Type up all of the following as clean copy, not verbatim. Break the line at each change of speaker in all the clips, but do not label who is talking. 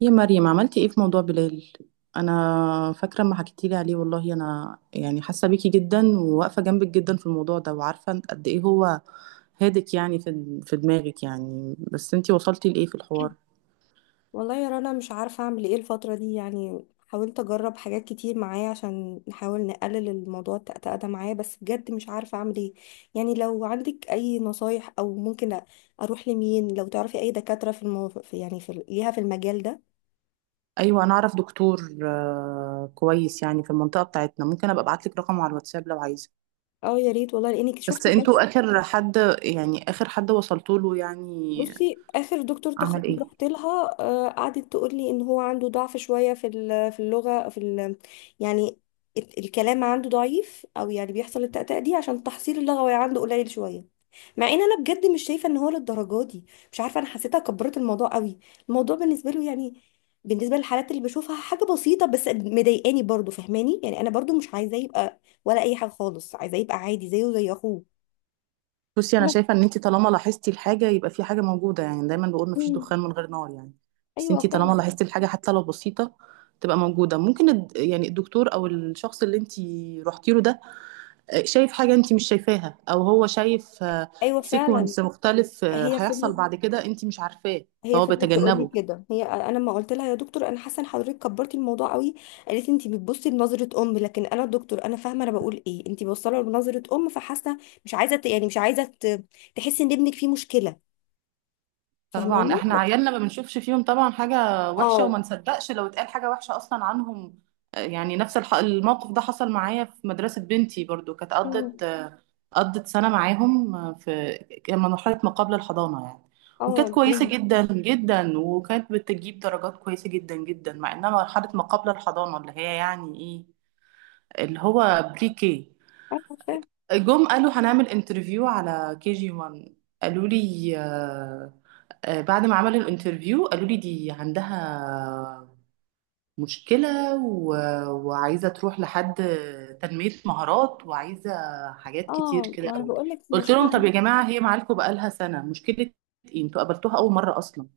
يا مريم عملتي ايه في موضوع بلال؟ انا فاكره ما حكيتي لي عليه، والله انا يعني حاسه بيكي جدا وواقفه جنبك جدا في الموضوع ده وعارفه قد ايه هو هادك، يعني في دماغك يعني، بس انتي وصلتي لايه في الحوار؟
والله يا رنا، مش عارفة أعمل إيه الفترة دي. يعني حاولت أجرب حاجات كتير معايا عشان نحاول نقلل الموضوع التأتأة ده معايا، بس بجد مش عارفة أعمل إيه. يعني لو عندك أي نصايح أو ممكن أروح لمين، لو تعرفي أي دكاترة في المو... في- يعني في ال- ليها في المجال ده.
ايوه، انا اعرف دكتور كويس يعني في المنطقه بتاعتنا، ممكن ابقى ابعت لك رقمه على الواتساب لو عايزه.
أه يا ريت والله، لأنك
بس
شفت.
انتوا اخر حد؟ يعني اخر حد وصلتوا له يعني؟
بصي، اخر دكتور
عمل ايه؟
تخاطب رحت لها، قعدت تقول لي ان هو عنده ضعف شويه في اللغه، في ال يعني الكلام عنده ضعيف، او يعني بيحصل التأتأة دي عشان تحصيل اللغوي عنده قليل شويه. مع ان انا بجد مش شايفه ان هو للدرجه دي. مش عارفه، انا حسيتها كبرت الموضوع قوي. الموضوع بالنسبه له، يعني بالنسبه للحالات اللي بشوفها، حاجه بسيطه، بس مضايقاني برضو، فاهماني؟ يعني انا برضو مش عايزاه يبقى ولا اي حاجه خالص، عايزاه يبقى عادي زيه زي اخوه.
بصي، انا
أنا-
شايفه ان انت طالما لاحظتي الحاجه يبقى في حاجه موجوده، يعني دايما بقول مفيش
مم.
دخان من غير نار يعني. بس انت
ايوه
طالما
فعلا.
لاحظتي الحاجه حتى لو بسيطه تبقى موجوده، ممكن يعني الدكتور او الشخص اللي انت رحتي له ده شايف حاجه انت مش شايفاها، او هو شايف
ايوه فعلا.
سيكونس مختلف
هي
هيحصل
فضلت
بعد كده انت مش عارفاه،
هي
فهو
فضلت تقول لي
بيتجنبه.
كده. هي، انا ما قلت لها: يا دكتور انا حاسه ان حضرتك كبرتي الموضوع قوي؟ قالت لي: انت بتبصي لنظره ام. لكن انا دكتور، انا فاهمه انا بقول ايه، انت بوصله لنظره ام فحاسه. مش عايزه تحسي ان ابنك فيه مشكله.
طبعا
فاهماني؟
احنا
لكن
عيالنا ما بنشوفش فيهم طبعا حاجه وحشه، وما
اه.
نصدقش لو اتقال حاجه وحشه اصلا عنهم. يعني نفس الموقف ده حصل معايا في مدرسه بنتي برضو، كانت
أمم.
قضت سنة معاهم في كان مرحلة ما قبل الحضانة يعني، وكانت
اه
كويسة
بري.
جدا جدا وكانت بتجيب درجات كويسة جدا جدا مع انها مرحلة ما قبل الحضانة اللي هي يعني ايه، اللي هو بري كي.
ايوه فاهم.
جم قالوا هنعمل انترفيو على كي جي 1، قالوا لي بعد ما عملوا الانترفيو قالوا لي دي عندها مشكلة وعايزة تروح لحد تنمية مهارات، وعايزة حاجات كتير
اه،
كده
ما انا
قوي.
بقول لك مش
قلت لهم طب يا
فاهمه.
جماعة هي معاكم بقالها سنة، مشكلة ايه انتوا قابلتوها أول مرة أصلا؟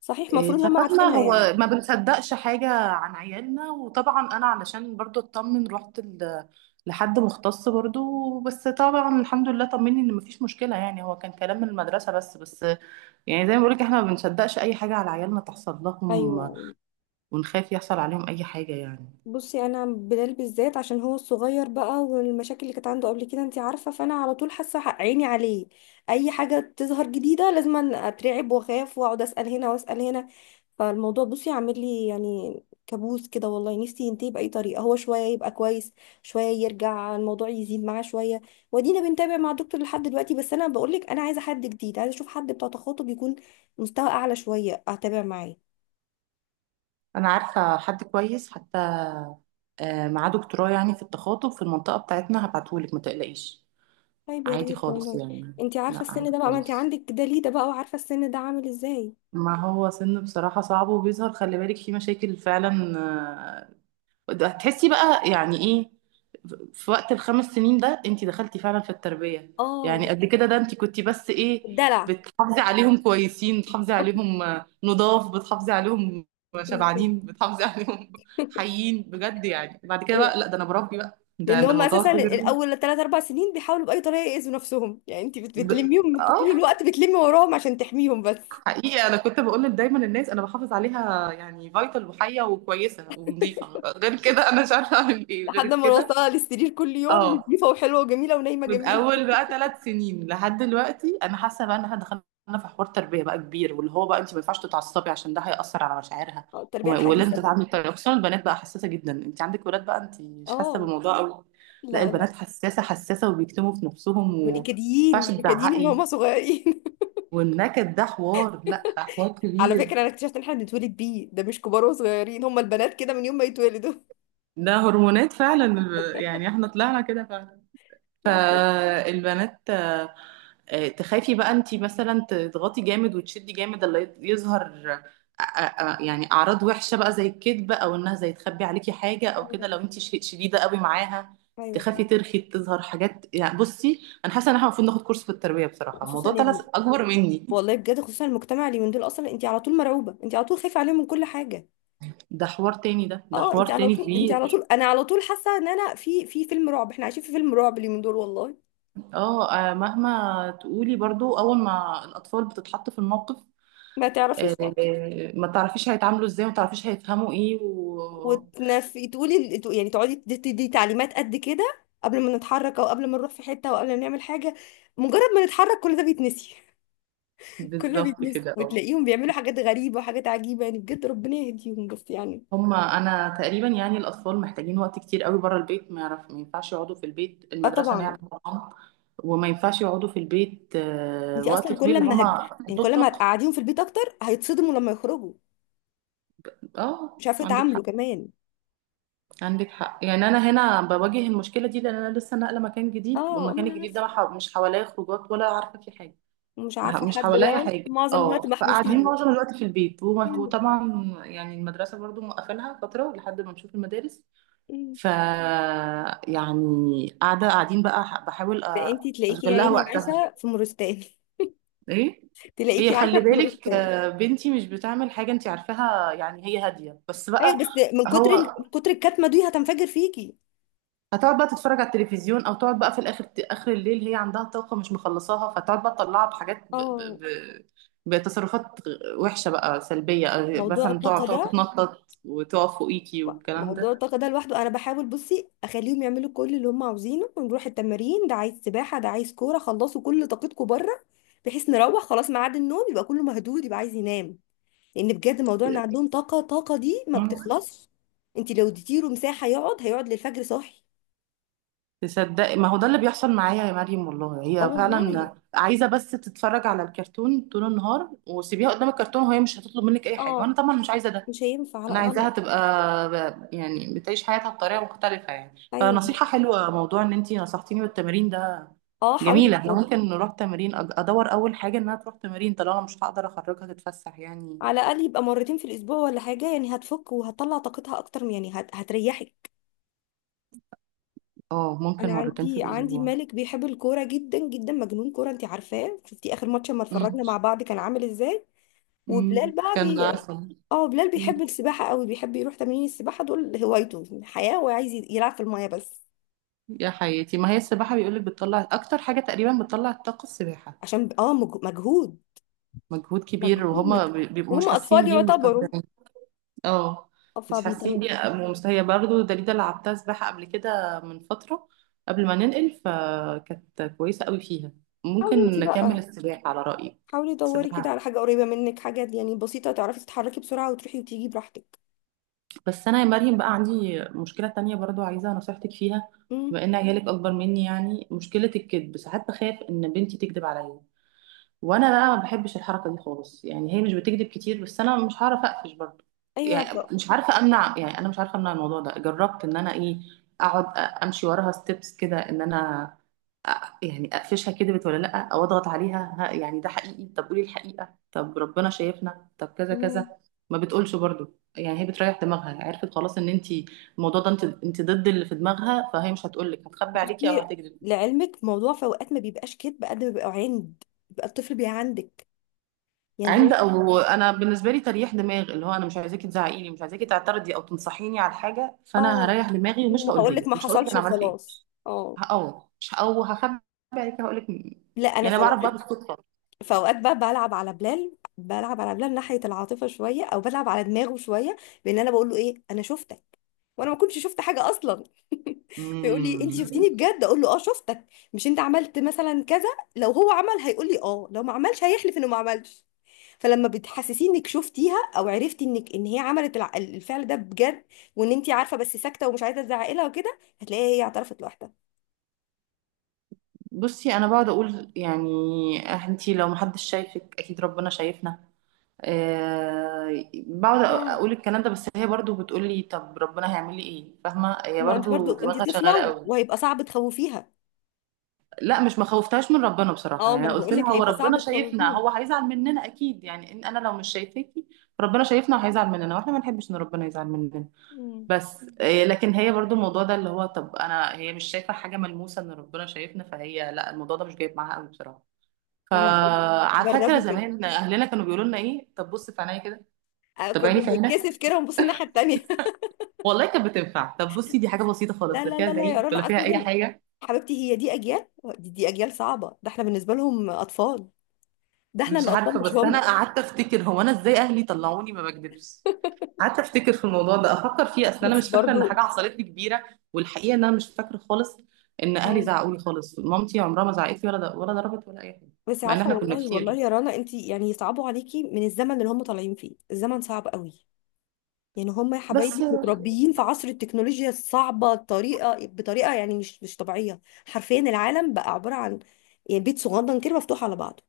صحيح، المفروض هم
ففاهمة
عارفينها
هو
يعني.
ما بنصدقش حاجة عن عيالنا، وطبعا أنا علشان برضو أطمن رحت لحد مختص برضو، بس طبعا الحمد لله طمني ان مفيش مشكلة، يعني هو كان كلام من المدرسة بس. بس يعني زي ما بقولك احنا ما بنصدقش اي حاجة على عيالنا تحصل لهم،
ايوه.
ونخاف يحصل عليهم اي حاجة يعني.
بصي، انا بلال بالذات عشان هو الصغير بقى، والمشاكل اللي كانت عنده قبل كده انت عارفه، فانا على طول حاسه عيني عليه. اي حاجه تظهر جديده لازم أن اترعب واخاف واقعد اسال هنا واسال هنا. فالموضوع، بصي، عامل لي يعني كابوس كده. والله نفسي ينتهي باي طريقه، هو شويه يبقى كويس، شويه يرجع الموضوع يزيد معاه شويه. ودينا بنتابع مع الدكتور لحد دلوقتي، بس انا بقول لك انا عايزه حد جديد، عايزه اشوف حد بتاع تخاطب يكون مستوى اعلى شويه، اتابع معاه.
انا عارفه حد كويس حتى معاه دكتوراه يعني في التخاطب في المنطقه بتاعتنا، هبعتهولك ما تقلقيش.
طيب يا
عادي
ريت
خالص
والله.
يعني.
انت عارفه
لا
السن
عادي
ده بقى، ما انت
خالص،
عندك دليده بقى وعارفه السن ده عامل ازاي.
ما هو سن بصراحه صعب وبيظهر خلي بالك في مشاكل فعلا ده هتحسي بقى يعني ايه في وقت الخمس سنين ده، انت دخلتي فعلا في التربية،
اه.
يعني قبل كده ده انت كنتي بس ايه؟
الدلع.
بتحافظي عليهم كويسين، بتحافظي عليهم نضاف، بتحافظي عليهم شبعانين، بتحافظي عليهم حيين بجد، يعني بعد كده
ايوه،
بقى لا ده انا بربي بقى ده
لان
ده
هم
الموضوع
اساسا
كبير.
الاول ثلاث اربع سنين بيحاولوا باي طريقه يأذوا نفسهم، يعني انت
ب...
بتلميهم طول
اه
الوقت، بتلمي وراهم عشان تحميهم بس.
حقيقة انا كنت بقول دايما للناس انا بحافظ عليها يعني فايتال، وحية وكويسة ونظيفة، غير كده انا مش عارفة اعمل ايه غير
لحد ما
كده.
نوصلها للسرير كل يوم
اه،
نظيفه وحلوه وجميله ونايمه
من
جميله.
اول بقى ثلاث سنين لحد دلوقتي انا حاسه بقى ان احنا دخلنا في حوار تربيه بقى كبير، واللي هو بقى انت ما ينفعش تتعصبي عشان ده هيأثر على مشاعرها،
اه، التربيه
ولازم
الحديثه بقى.
تتعاملي بطريقه، خصوصا البنات بقى حساسه جدا، انت عندك ولاد بقى انت مش حاسه
اه.
بالموضوع قوي. لا
لا
البنات
لا.
حساسه حساسه، وبيكتموا في نفسهم،
من
وما ينفعش
الكديين نكديين من
تزعقي.
هم صغيرين.
والنكد ده حوار، لا حوار
على
كبير.
فكره، انا اكتشفت ان احنا بنتولد بيه، ده مش كبار وصغيرين، هم البنات كده من يوم ما يتولدوا.
ده هرمونات فعلا، يعني احنا طلعنا كده.
لا بجد.
فالبنات تخافي بقى انتي مثلا تضغطي جامد وتشدي جامد، اللي يظهر آه، آه، يعني اعراض وحشه بقى زي الكذب، او انها زي تخبي عليكي حاجه او كده
أيوة.
لو انتي شديده قوي معاها.
أيوة
تخافي
حقيقي.
ترخي تظهر حاجات، يعني بصي انا حاسه ان احنا المفروض ناخد كورس في التربيه بصراحه،
خصوصا
الموضوع طلع
يعني،
اكبر مني.
والله بجد خصوصا المجتمع اليومين دول أصلا، أنت على طول مرعوبة، أنت على طول خايفة عليهم من كل حاجة.
ده حوار تاني، ده
أه،
حوار تاني
أنت على طول،
كبير.
أنا على طول حاسة إن أنا في فيلم رعب، إحنا عايشين في فيلم رعب اليومين دول والله.
اه مهما تقولي برضو اول ما الاطفال بتتحط في الموقف
ما تعرفيش.
ما تعرفيش هيتعاملوا ازاي، وما تعرفيش هيفهموا ايه
وتنفي تقولي تقعدي تدي تعليمات قد كده قبل ما نتحرك، أو قبل ما نروح في حتة، أو قبل ما نعمل حاجة. مجرد ما نتحرك كل ده بيتنسي. كل ده
بالظبط
بيتنسي،
كده اه.
وتلاقيهم بيعملوا حاجات غريبة وحاجات عجيبة، يعني بجد ربنا يهديهم بس يعني.
هما انا تقريبا يعني الاطفال محتاجين وقت كتير قوي بره البيت، ما يعرف ما ينفعش يقعدوا في البيت،
اه
المدرسه نعمه
طبعا.
طبعا، وما ينفعش يقعدوا في البيت
انت
وقت
اصلا
طويل،
كل ما هت...
هما
يعني
عندهم
كل ما
طاقه.
هتقعديهم في البيت اكتر هيتصدموا لما يخرجوا.
اه
مش عارفه
عندك
يتعاملوا
حق،
كمان.
عندك حق، يعني انا هنا بواجه المشكله دي لان انا لسه ناقله مكان جديد،
اه، ما
والمكان
انا
الجديد ده ما
عارفه.
ح- مش حواليا خروجات، ولا عارفه فيه حاجه،
ومش عارفه
مش
حد،
حواليا
يعني
حاجة.
معظم
اه
الوقت
فقاعدين
محبوسين.
معظم الوقت في البيت
مم.
وطبعا يعني المدرسة برضو موقفينها فترة لحد ما نشوف المدارس،
مم.
ف يعني قاعدة قاعدين بقى بحاول
ده انت تلاقيكي يا
أشغل لها
عيني
وقتها.
عايشه في مورستان.
ايه، هي
تلاقيكي
خلي
عايشه في
بالك
مورستان.
بنتي مش بتعمل حاجة انت عارفاها يعني، هي هادية، بس
ايوه،
بقى
بس
هو
من كتر الكتمه دي هتنفجر فيكي.
هتقعد بقى تتفرج على التلفزيون، او تقعد بقى في الاخر اخر الليل، هي عندها طاقه مش مخلصاها، فتقعد بقى تطلعها بحاجات
اه.
بتصرفات وحشه بقى سلبيه، أو
موضوع
مثلا تقعد
الطاقه
تقعد
ده
تتنطط وتقف فوقيكي والكلام
موضوع
ده.
الطاقه ده لوحده، انا بحاول، بصي، اخليهم يعملوا كل اللي هم عاوزينه، ونروح التمارين، ده عايز سباحه، ده عايز كوره، خلصوا كل طاقتكم بره. بحيث نروح خلاص ميعاد النوم يبقى كله مهدود، يبقى عايز ينام. لان بجد موضوع ان عندهم طاقه، طاقه دي ما
مم.
بتخلصش. انت لو اديتي له مساحه يقعد، هيقعد للفجر صاحي.
تصدقي ما هو ده اللي بيحصل معايا يا مريم والله،
اه
هي
والله.
فعلا عايزه بس تتفرج على الكرتون طول النهار، وسيبيها قدام الكرتون وهي مش هتطلب منك اي حاجه،
اه.
وانا طبعا مش عايزه ده،
مش هينفع، لا
انا عايزاها
غلط.
تبقى يعني بتعيش حياتها بطريقه مختلفه يعني.
ايوه.
فنصيحه حلوه موضوع ان انتي نصحتيني بالتمرين ده،
اه، حاولي
جميله احنا
بجد.
ممكن نروح تمرين ادور اول حاجه انها تروح تمرين طالما مش هقدر اخرجها تتفسح يعني.
على الاقل يبقى مرتين في الاسبوع ولا حاجه يعني، هتفك وهتطلع طاقتها اكتر هتريحك.
اه، ممكن
انا
مرتين في
عندي
الاسبوع.
مالك بيحب الكوره جدا جدا، مجنون كوره، انت عارفاه، شفتي اخر ماتش لما
أمم،
اتفرجنا مع بعض كان عامل ازاي.
أمم،
وبلال بقى
كان
بي
عسل.
اه، بلال
أمم،
بيحب السباحة قوي، بيحب يروح تمارين السباحة دول، هوايته حياة، وعايز يلعب في المية بس.
يا حياتي ما هي السباحه بيقولك بتطلع اكتر حاجه تقريبا، بتطلع الطاقه السباحه،
عشان مجهود.
مجهود كبير
مجهود
وهما
مجهود.
بيبقوا مش
وهم
حاسين
أطفال
بيه
يعتبروا.
ومستمتعين. اه
اه
مش حاسين،
فبيطل.
هي برضه دليلة لعبتها سباحة قبل كده من فترة، قبل ما ننقل، فكانت كويسة قوي فيها،
حاولي
ممكن
انتي
نكمل
بقى
السباحة على رأيك.
حاولي دوري كده
السباحة،
على حاجة قريبة منك، حاجة يعني بسيطة تعرفي تتحركي بسرعة وتروحي وتيجي براحتك.
بس أنا يا مريم بقى عندي مشكلة تانية برضه عايزة نصيحتك فيها.
امم.
بما إن عيالك أكبر مني يعني مشكلة الكذب، ساعات بخاف إن بنتي تكذب عليا، وانا بقى ما بحبش الحركه دي خالص، يعني هي مش بتكذب كتير بس انا مش هعرف اقفش برضه
ايوه
يعني. مش عارفه امنع، يعني انا مش عارفه امنع الموضوع ده، جربت ان انا ايه اقعد امشي وراها ستيبس كده ان انا أ- يعني اقفشها كدبت ولا لا، او اضغط عليها ها يعني ده حقيقي طب قولي الحقيقه طب ربنا شايفنا طب كذا كذا،
مم.
ما بتقولش برضه، يعني هي بتريح دماغها، عرفت خلاص ان انت الموضوع ده انت ضد اللي في دماغها، فهي مش هتقولك، هتخبي عليكي او
بصي،
هتكذب.
لعلمك موضوع في اوقات ما بيبقاش كدب قد ما بيبقى عند، بيبقى الطفل بيعندك، يعني هو.
عند او انا بالنسبه لي تريح دماغ، اللي هو انا مش عايزاكي تزعقيني، مش عايزاكي تعترضي او تنصحيني على حاجه، فانا
اه.
هريح دماغي ومش هقولها
هقول لك
لك،
ما
مش هقول لك
حصلش
انا عملت ايه،
وخلاص. اه.
هقوم مش، او هخبي عليك هقول لك،
لا، انا
يعني
في
انا بعرف بقى
اوقات،
بالصدفه.
في اوقات بقى بلعب على بلال ناحيه العاطفه شويه، او بلعب على دماغه شويه، بان انا بقول له ايه: انا شفتك. وانا ما كنتش شفت حاجه اصلا. فيقول لي: انت
امم.
شفتيني بجد؟ اقول له: اه شفتك. مش انت عملت مثلا كذا. لو هو عمل هيقول لي اه، لو ما عملش هيحلف انه ما عملش. فلما بتحسسيه انك شفتيها او عرفتي انك ان هي عملت الفعل ده بجد، وان انت عارفه بس ساكته ومش عايزه تزعقي لها وكده، هتلاقيها هي اعترفت لوحدها.
بصي انا بقعد اقول يعني انتي لو محدش شايفك اكيد ربنا شايفنا، أه بقعد
آه.
اقول الكلام ده، بس هي برضو بتقول لي طب ربنا هيعمل لي ايه، فاهمه هي
ما انت برضو
برضو
انت
دماغها شغاله
طفله،
قوي.
وهيبقى صعب تخوفيها.
لا مش ما خوفتهاش من ربنا بصراحة،
اه، ما
يعني
انا
قلت
بقول
لها
لك
هو
هيبقى
ربنا
صعب
شايفنا،
تخوفيها.
هو هيزعل مننا أكيد، يعني إن أنا لو مش شايفاكي، ربنا شايفنا وهيزعل مننا، واحنا ما نحبش إن ربنا يزعل مننا.
مم.
بس لكن هي برضو الموضوع ده اللي هو طب أنا، هي مش شايفة حاجة ملموسة إن ربنا شايفنا، فهي لا الموضوع ده مش جايب معاها قوي بصراحة.
لما تقولي،
فعلى فكرة
جربي كده.
زمان أهلنا كانوا بيقولوا لنا إيه، طب بص في عينيا كده، طب
كنا
عيني في عينك،
بنتكسف كده ونبص الناحيه التانيه.
والله كانت بتنفع، طب بصي دي حاجة بسيطة
لا
خالص، لا
لا
فيها
لا لا يا
زعيق
رنا،
ولا فيها أي
اصلا
حاجة.
حبيبتي هي دي اجيال، دي اجيال صعبه، ده احنا بالنسبه لهم اطفال، ده احنا
مش
اللي اطفال
عارفة،
مش
بس أنا
هم.
قعدت أفتكر هو أنا إزاي أهلي طلعوني ما بكدبش، قعدت افتكر في الموضوع ده افكر فيه، اصل انا
بس
مش فاكره ان
برضو.
حاجه حصلت لي كبيره، والحقيقه ان انا مش فاكره خالص ان اهلي
اه،
زعقوا لي خالص، مامتي عمرها ما زعقت لي ولا ولا ضربت ولا اي حاجه،
بس
مع ان
عارفه
احنا كنا
والله، والله
كتير.
يا رنا، انت يعني صعبوا عليكي من الزمن اللي هم طالعين فيه. الزمن صعب قوي. يعني هم يا
بس
حبايبي متربيين في عصر التكنولوجيا الصعبة، الطريقة بطريقة يعني مش طبيعية. حرفيا العالم بقى عبارة عن يعني بيت صغنن كده مفتوح على بعضه.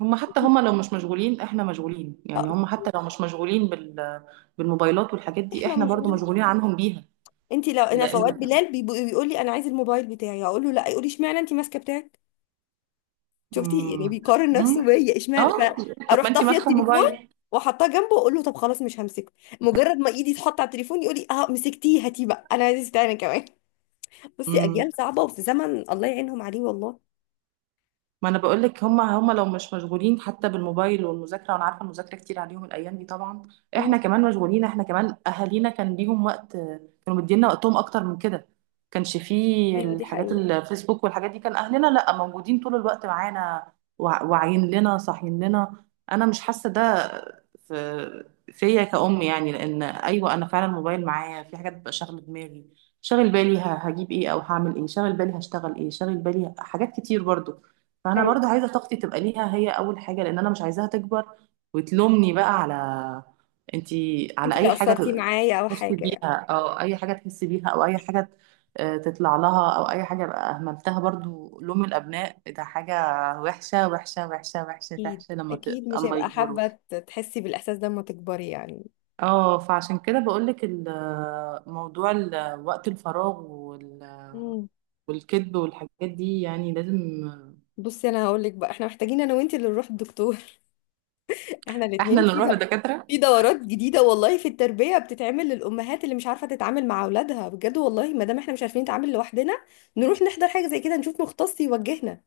هم حتى لو مش مشغولين احنا مشغولين، يعني
آه،
هم حتى لو مش مشغولين بالموبايلات والحاجات دي
احنا
احنا برضو
مشغولين.
مشغولين عنهم بيها.
انت لو، انا في اوقات
لان
بلال بيقول لي: انا عايز الموبايل بتاعي. اقول له: لا. يقول لي: اشمعنى انت ماسكه بتاعك؟ شفتي؟ يعني
امم،
بيقارن
امم،
نفسه بيا، اشمعنى.
اه، طب ما
فاروح
انت
طافيه
ماسكه
التليفون،
الموبايل.
واحطها جنبه واقول له: طب خلاص مش همسكه. مجرد ما ايدي تحط على التليفون يقول لي: اه مسكتيه، هاتيه بقى، انا عايز تاني كمان. بصي، اجيال صعبه وفي زمن الله يعينهم عليه والله.
ما انا بقول لك هما لو مش مشغولين حتى بالموبايل والمذاكره، وانا عارفه المذاكره كتير عليهم الايام دي طبعا، احنا كمان مشغولين، احنا كمان اهالينا كان ليهم وقت، كانوا مدينا وقتهم اكتر من كده، كانش فيه
ايوه دي
الحاجات
حقيقة.
الفيسبوك والحاجات دي، كان اهلنا لا موجودين طول الوقت معانا، واعيين لنا صاحيين لنا، انا مش حاسه ده في فيا كأم، يعني لان ايوه انا فعلا الموبايل معايا، في حاجات بتبقى شاغله دماغي، شاغل بالي هجيب ايه او هعمل ايه، شاغل بالي هشتغل ايه، شاغل بالي حاجات كتير برضو، فانا برضو
ايوه.
عايزه طاقتي تبقى ليها هي اول حاجه، لان انا مش عايزاها تكبر وتلومني بقى على انتي على
انت اللي
اي حاجه
قصرتي
ت-
معايا او
تحس
حاجة
بيها،
يعني.
او اي حاجه تحس بيها او اي حاجه تطلع لها، او اي حاجه بقى اهملتها، برضو لوم الابناء ده حاجه وحشه وحشه وحشه وحشه
اكيد.
وحشه، لما
اكيد مش
اما
هيبقى
يكبروا.
حابة تحسي بالاحساس ده لما تكبري يعني.
اه فعشان كده بقولك موضوع وقت الفراغ
امم.
والكذب والحاجات دي يعني لازم
بصي، انا هقول لك بقى، احنا محتاجين انا وانت اللي نروح الدكتور. احنا
احنا
الاثنين
اللي
في
نروح
ده.
لدكاتره.
في دورات جديدة والله في التربية بتتعمل للامهات اللي مش عارفة تتعامل مع اولادها بجد، والله ما دام احنا مش عارفين نتعامل لوحدنا، نروح نحضر حاجة زي كده، نشوف مختص يوجهنا.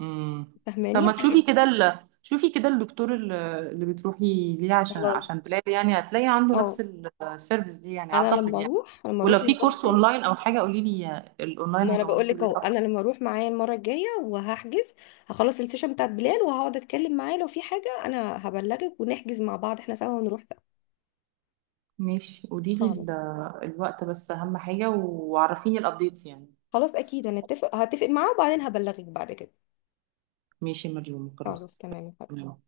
امم، طب
فاهماني
ما
الحاجات
تشوفي
دي؟
كده شوفي كده الدكتور اللي بتروحي ليه عشان
خلاص.
عشان بلال، يعني هتلاقي عنده
اه.
نفس السيرفيس دي يعني
انا
اعتقد يعني.
لما
ولو
اروح
في
المرة
كورس
الجاية،
اونلاين او حاجه قولي لي، الاونلاين
ما انا
هيبقى
بقول
مناسب
لك
ليا
اهو، انا
اكتر.
لما اروح معايا المره الجايه وهحجز، هخلص السيشن بتاعت بلال وهقعد اتكلم معاه، لو في حاجه انا هبلغك ونحجز مع بعض احنا سوا، ونروح سوا.
ماشي قولي لي
خالص.
الوقت بس اهم حاجه، وعرفيني الابديتس يعني.
خلاص، اكيد هنتفق معاه، وبعدين هبلغك بعد كده.
ماشي يا مريم
خلاص
خلاص.
تمام يا حبيبتي.
تمام.